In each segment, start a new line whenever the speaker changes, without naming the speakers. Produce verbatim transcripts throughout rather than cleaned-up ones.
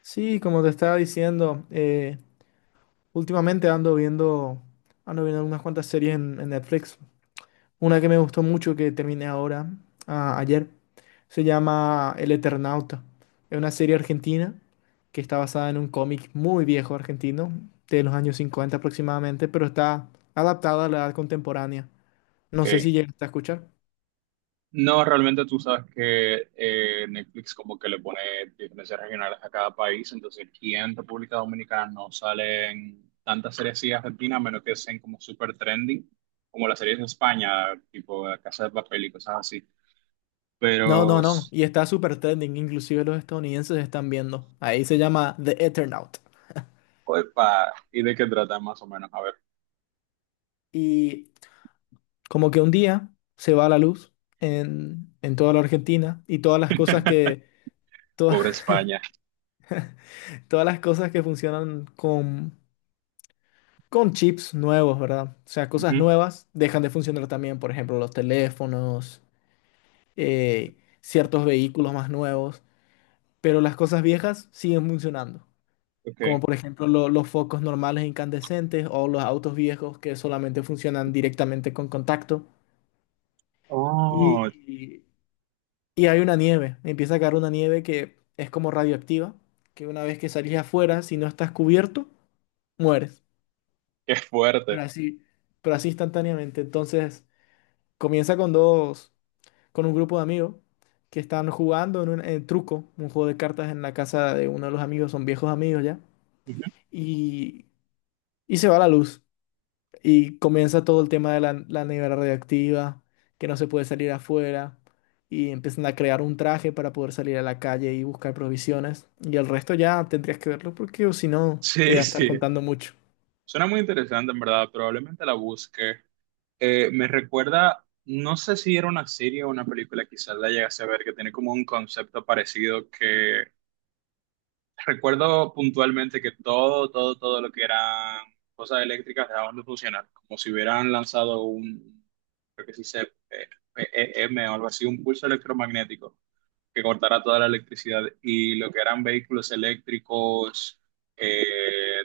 Sí, como te estaba diciendo, eh, últimamente ando viendo, ando viendo unas cuantas series en, en Netflix. Una que me gustó mucho que terminé ahora, ah, ayer, se llama El Eternauta. Es una serie argentina que está basada en un cómic muy viejo argentino, de los años cincuenta aproximadamente, pero está adaptada a la edad contemporánea. No sé si
Ok.
llegaste a escuchar.
No, realmente tú sabes que eh, Netflix como que le pone diferencias regionales a cada país, entonces aquí en República Dominicana no salen tantas series así argentinas, a menos que sean como super trending, como las series de España, tipo La Casa de Papel y cosas así.
No,
Pero,
no, no.
s-
Y está súper trending, inclusive los estadounidenses están viendo. Ahí se llama The Eternaut.
opa, ¿y de qué trata más o menos? A ver,
Y Como que un día se va la luz en, en toda la Argentina y todas las cosas que, todas,
pobre España.
todas las cosas que funcionan con, con chips nuevos, ¿verdad? O sea, cosas
Ujú,
nuevas dejan de funcionar también, por ejemplo, los teléfonos, eh, ciertos vehículos más nuevos, pero las cosas viejas siguen funcionando.
Ok.
Como por ejemplo lo- los focos normales incandescentes o los autos viejos que solamente funcionan directamente con contacto.
Oh,
Y Y hay una nieve, empieza a caer una nieve que es como radioactiva, que una vez que salís afuera, si no estás cubierto, mueres.
qué
Pero
fuerte.
así, pero así instantáneamente. Entonces, comienza con dos, con un grupo de amigos que están jugando en un en truco, un juego de cartas en la casa de uno de los amigos, son viejos amigos ya,
Ujú.
y, y se va la luz. Y comienza todo el tema de la, la nevera radioactiva, que no se puede salir afuera. Y empiezan a crear un traje para poder salir a la calle y buscar provisiones. Y el resto ya tendrías que verlo porque o si no, te voy a
Sí,
estar
sí.
contando mucho.
Suena muy interesante, en verdad. Probablemente la busque. Eh, me recuerda, no sé si era una serie o una película, quizás la llegase a ver, que tiene como un concepto parecido que recuerdo puntualmente que todo, todo, todo lo que eran cosas eléctricas dejaban de funcionar, como si hubieran lanzado un, creo que se dice, eh, P E M o algo así, un pulso electromagnético que cortara toda la electricidad y lo que eran vehículos eléctricos, eh,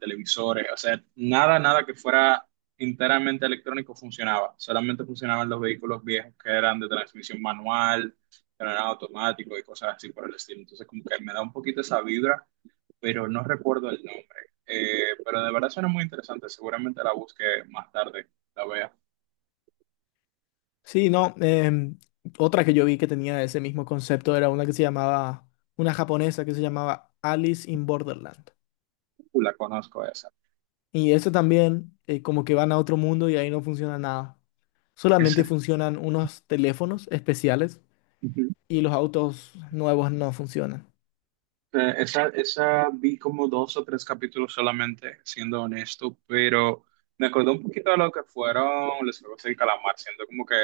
televisores, o sea, nada, nada que fuera enteramente electrónico funcionaba. Solamente funcionaban los vehículos viejos que eran de transmisión manual, que no eran automáticos y cosas así por el estilo. Entonces, como que me da un poquito esa vibra, pero no recuerdo el nombre. Eh, pero de verdad suena muy interesante. Seguramente la busque más tarde, la vea.
Sí, no. Em, otra que yo vi que tenía ese mismo concepto era una que se llamaba, una japonesa que se llamaba Alice in Borderland.
Uh, la conozco esa.
Y eso también, eh, como que van a otro mundo y ahí no funciona nada. Solamente
Esa.
funcionan unos teléfonos especiales y los autos nuevos no funcionan.
Eh, esa, esa vi como dos o tres capítulos solamente, siendo honesto, pero me acordó un poquito de lo que fueron los Juegos del Calamar, siendo como que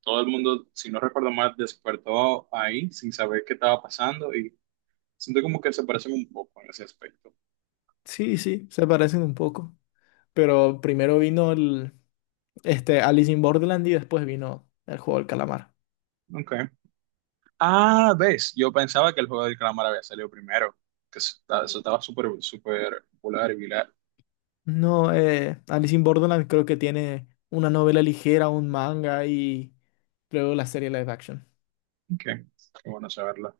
todo el mundo, si no recuerdo mal, despertó ahí sin saber qué estaba pasando y siento como que se parecen un poco en ese aspecto.
Sí, sí. Se parecen un poco, pero primero vino el, este, Alice in Borderland y después vino el juego del calamar.
Okay. Ah, ves, yo pensaba que el Juego del Calamar había salido primero, que eso, está- eso estaba súper, súper popular y viral.
No, eh, Alice in Borderland creo que tiene una novela ligera, un manga y luego la serie live action.
Okay. Qué bueno saberlo.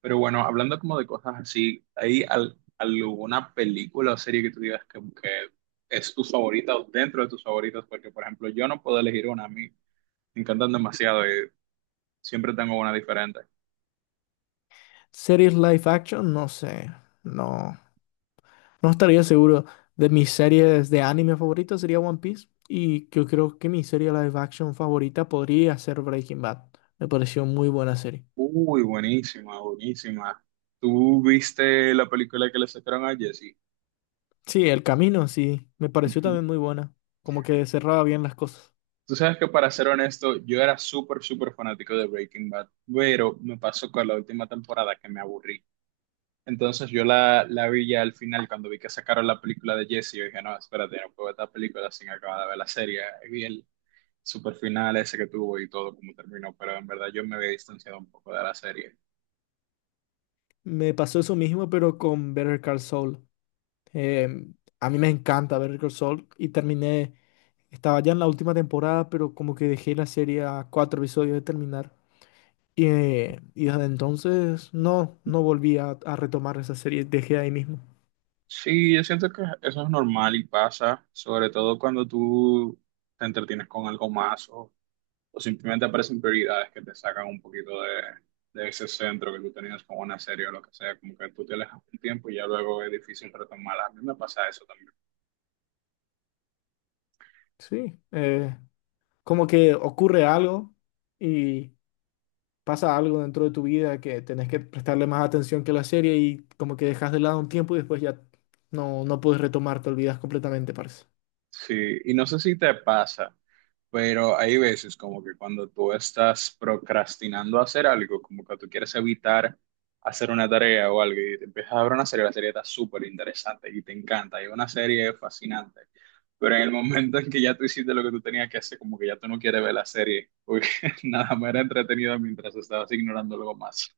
Pero bueno, hablando como de cosas así, ¿hay al- alguna película o serie que tú digas que, que es tu favorita o dentro de tus favoritas? Porque, por ejemplo, yo no puedo elegir una, a mí me encantan demasiado y siempre tengo una diferente.
Series live action, no sé, no, no estaría seguro. De mis series de anime favoritas sería One Piece y yo creo que mi serie live action favorita podría ser Breaking Bad. Me pareció muy buena serie.
Uy, buenísima, buenísima. ¿Tú viste la película que le sacaron a Jesse?
Sí, El Camino, sí, me pareció
Ujú.
también muy buena, como que cerraba bien las cosas.
Tú sabes que para ser honesto, yo era súper, súper fanático de Breaking Bad, pero me pasó con la última temporada que me aburrí. Entonces yo la, la vi ya al final cuando vi que sacaron la película de Jesse, yo dije, no, espérate, no puedo ver esta película sin acabar de ver la serie. Y vi el super final ese que tuvo y todo como terminó, pero en verdad yo me había distanciado un poco de la serie.
Me pasó eso mismo, pero con Better Call Saul. Eh, a mí me encanta Better Call Saul y terminé, estaba ya en la última temporada, pero como que dejé la serie a cuatro episodios de terminar. Y, eh, y desde entonces no, no volví a, a retomar esa serie, dejé ahí mismo.
Sí, yo siento que eso es normal y pasa, sobre todo cuando tú te entretienes con algo más o, o simplemente aparecen prioridades que te sacan un poquito de, de ese centro que tú tenías con una serie o lo que sea, como que tú te alejas un tiempo y ya luego es difícil retomarla. A mí me pasa eso también.
Sí, eh, como que ocurre algo y pasa algo dentro de tu vida que tenés que prestarle más atención que la serie y como que dejas de lado un tiempo y después ya no, no puedes retomar, te olvidas completamente, parce.
Sí, y no sé si te pasa, pero hay veces como que cuando tú estás procrastinando hacer algo, como que tú quieres evitar hacer una tarea o algo, y te empiezas a ver una serie, la serie está súper interesante y te encanta, y una serie es fascinante, pero en el momento en que ya tú hiciste lo que tú tenías que hacer, como que ya tú no quieres ver la serie, porque nada más era entretenida mientras estabas ignorando algo más.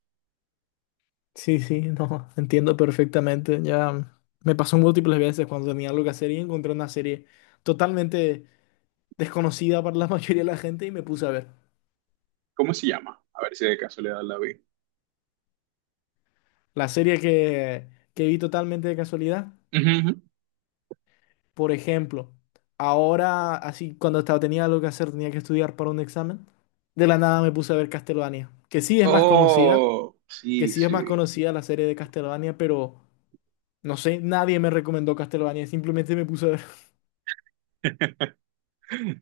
Sí, sí, no, entiendo perfectamente. Ya me pasó múltiples veces cuando tenía algo que hacer y encontré una serie totalmente desconocida para la mayoría de la gente y me puse a ver.
¿Cómo se llama? A ver si de casualidad la vi.
La serie que, que vi totalmente de casualidad.
Ujú, ujú.
Por ejemplo, ahora, así cuando estaba, tenía algo que hacer, tenía que estudiar para un examen, de la nada me puse a ver Castlevania, que sí es más conocida,
Oh,
que
sí,
sí es más
sí,
conocida la serie de Castlevania, pero no sé, nadie me recomendó Castlevania, simplemente me puse a ver.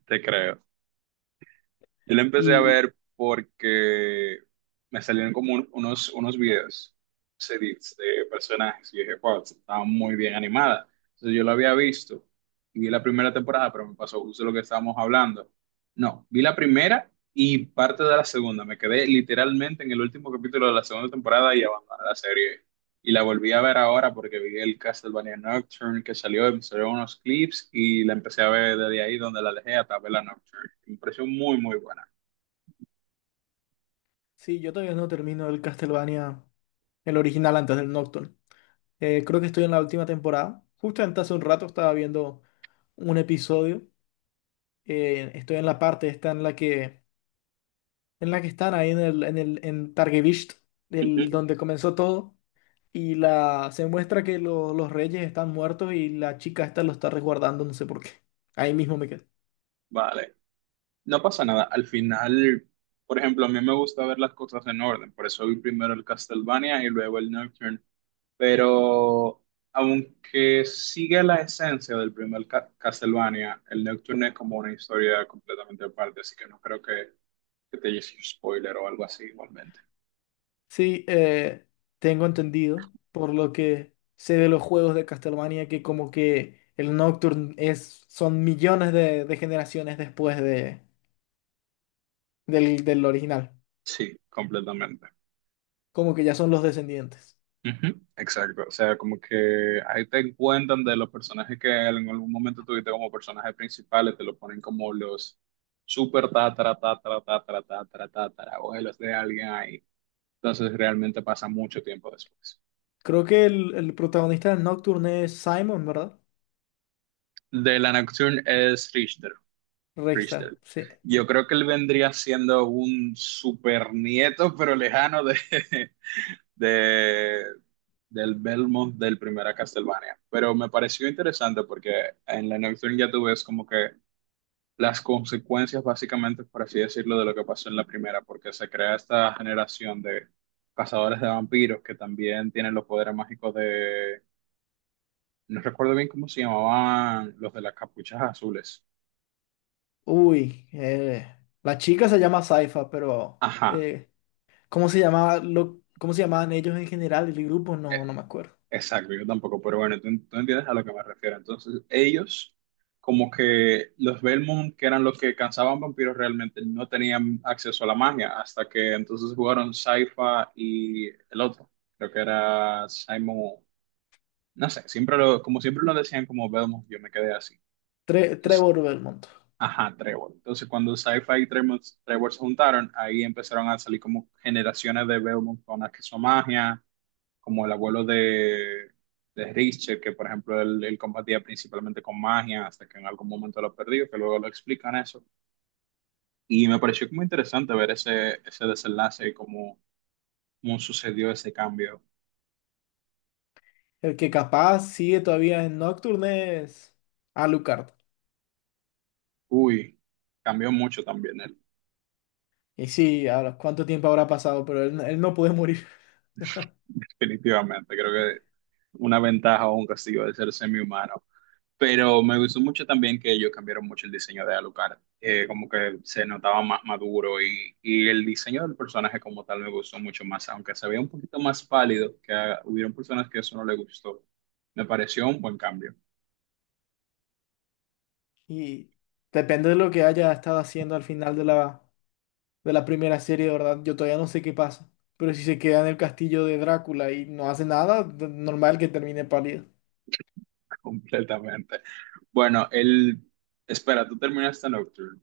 te creo. Yo la empecé a
Y
ver porque me salieron como un- unos, unos videos, se dice, de personajes. Y yo dije, wow, estaba muy bien animada. Entonces yo la había visto y vi la primera temporada, pero me pasó justo lo que estábamos hablando. No, vi la primera y parte de la segunda. Me quedé literalmente en el último capítulo de la segunda temporada y abandoné la serie. Y la volví a ver ahora porque vi el Castlevania Nocturne que salió, me salieron unos clips y la empecé a ver desde ahí donde la dejé hasta ver la Nocturne. Me pareció muy, muy buena.
sí, yo todavía no termino el Castlevania, el original antes del Nocturne. Eh, creo que estoy en la última temporada. Justamente hace un rato estaba viendo un episodio. Eh, estoy en la parte esta en la que en la que están ahí en el, en el en Targevisht,
Ujú.
el, donde comenzó todo, y la, se muestra que lo- los reyes están muertos y la chica esta lo está resguardando, no sé por qué. Ahí mismo me quedé.
Vale, no pasa nada. Al final, por ejemplo, a mí me gusta ver las cosas en orden, por eso vi primero el Castlevania y luego el Nocturne. Pero aunque sigue la esencia del primer Ca- Castlevania, el Nocturne es como una historia completamente aparte, así que no creo que, que te hiciese un spoiler o algo así igualmente.
Sí, eh, tengo entendido, por lo que sé de los juegos de Castlevania, que como que el Nocturne es, son millones de, de generaciones después de, del, del original,
Sí, completamente.
como que ya son los descendientes.
Ujú, exacto, o sea, como que ahí te encuentran de los personajes que en algún momento tuviste como personajes principales, te lo ponen como los super tatara, tatara, tatara, tatara, tatara, abuelos de alguien ahí. Entonces realmente pasa mucho tiempo después.
Creo que el, el protagonista del Nocturne es Simon, ¿verdad?
De la Nocturne es Richter,
Rexta,
Richter.
sí.
Yo creo que él vendría siendo un super nieto, pero lejano de, de, del Belmont del primera Castlevania. Pero me pareció interesante porque en la Nocturne ya tú ves como que las consecuencias, básicamente, por así decirlo, de lo que pasó en la primera, porque se crea esta generación de cazadores de vampiros que también tienen los poderes mágicos de. No recuerdo bien cómo se llamaban los de las capuchas azules.
Uy, eh, la chica se llama Saifa, pero
Ajá.
eh, ¿cómo se llamaba lo, cómo se llamaban ellos en general, el grupo? No, no me acuerdo.
Exacto, yo tampoco, pero bueno, tú, tú entiendes a lo que me refiero. Entonces, ellos, como que los Belmont, que eran los que cansaban vampiros, realmente no tenían acceso a la magia, hasta que entonces jugaron Sypha y el otro, creo que era Simon, no sé, siempre lo, como siempre lo decían como Belmont, yo me quedé así.
Tre-
Entonces,
Trevor Belmont.
ajá, Trevor. Entonces, cuando Sypha y Tremor- Trevor, se juntaron, ahí empezaron a salir como generaciones de Belmont con acceso a magia como el abuelo de, de Richter, que por ejemplo él, él combatía principalmente con magia, hasta que en algún momento lo perdió, que luego lo explican eso. Y me pareció como interesante ver ese, ese desenlace y cómo, cómo sucedió ese cambio.
El que capaz sigue todavía en Nocturne es Alucard.
Uy, cambió mucho también él,
Y sí, ahora, ¿cuánto tiempo habrá pasado? Pero él, él no puede morir.
definitivamente. Creo que una ventaja o un castigo de ser semi-humano. Pero me gustó mucho también que ellos cambiaron mucho el diseño de Alucard. Eh, como que se notaba más maduro y, y el diseño del personaje como tal me gustó mucho más, aunque se veía un poquito más pálido, que ah, hubieron personas que eso no les gustó. Me pareció un buen cambio,
Y depende de lo que haya estado haciendo al final de la, de la primera serie, de verdad. Yo todavía no sé qué pasa. Pero si se queda en el castillo de Drácula y no hace nada, d- normal que termine pálido.
completamente. Bueno, el... Espera, tú terminaste Nocturne.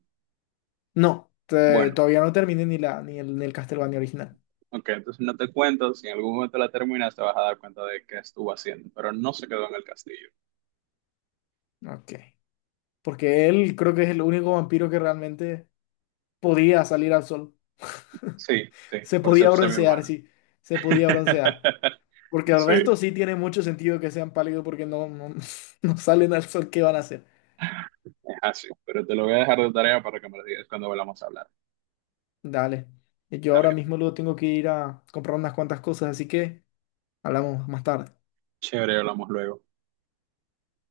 No, te-
Bueno,
todavía no terminé ni la ni el, ni el Castlevania original.
ok, entonces no te cuento, si en algún momento la terminas te vas a dar cuenta de qué estuvo haciendo, pero no se quedó en el castillo.
Ok. Porque él creo que es el único vampiro que realmente podía salir al sol.
Sí, sí,
Se
por
podía
ser
broncear,
semi-humano.
sí. Se podía broncear. Porque el
Sí.
resto sí tiene mucho sentido que sean pálidos porque no, no, no salen al sol. ¿Qué van a hacer?
Es así, pero te lo voy a dejar de tarea para que me lo digas cuando volvamos a hablar.
Dale. Yo
Está
ahora
bien,
mismo luego tengo que ir a comprar unas cuantas cosas, así que hablamos más tarde.
chévere, hablamos luego.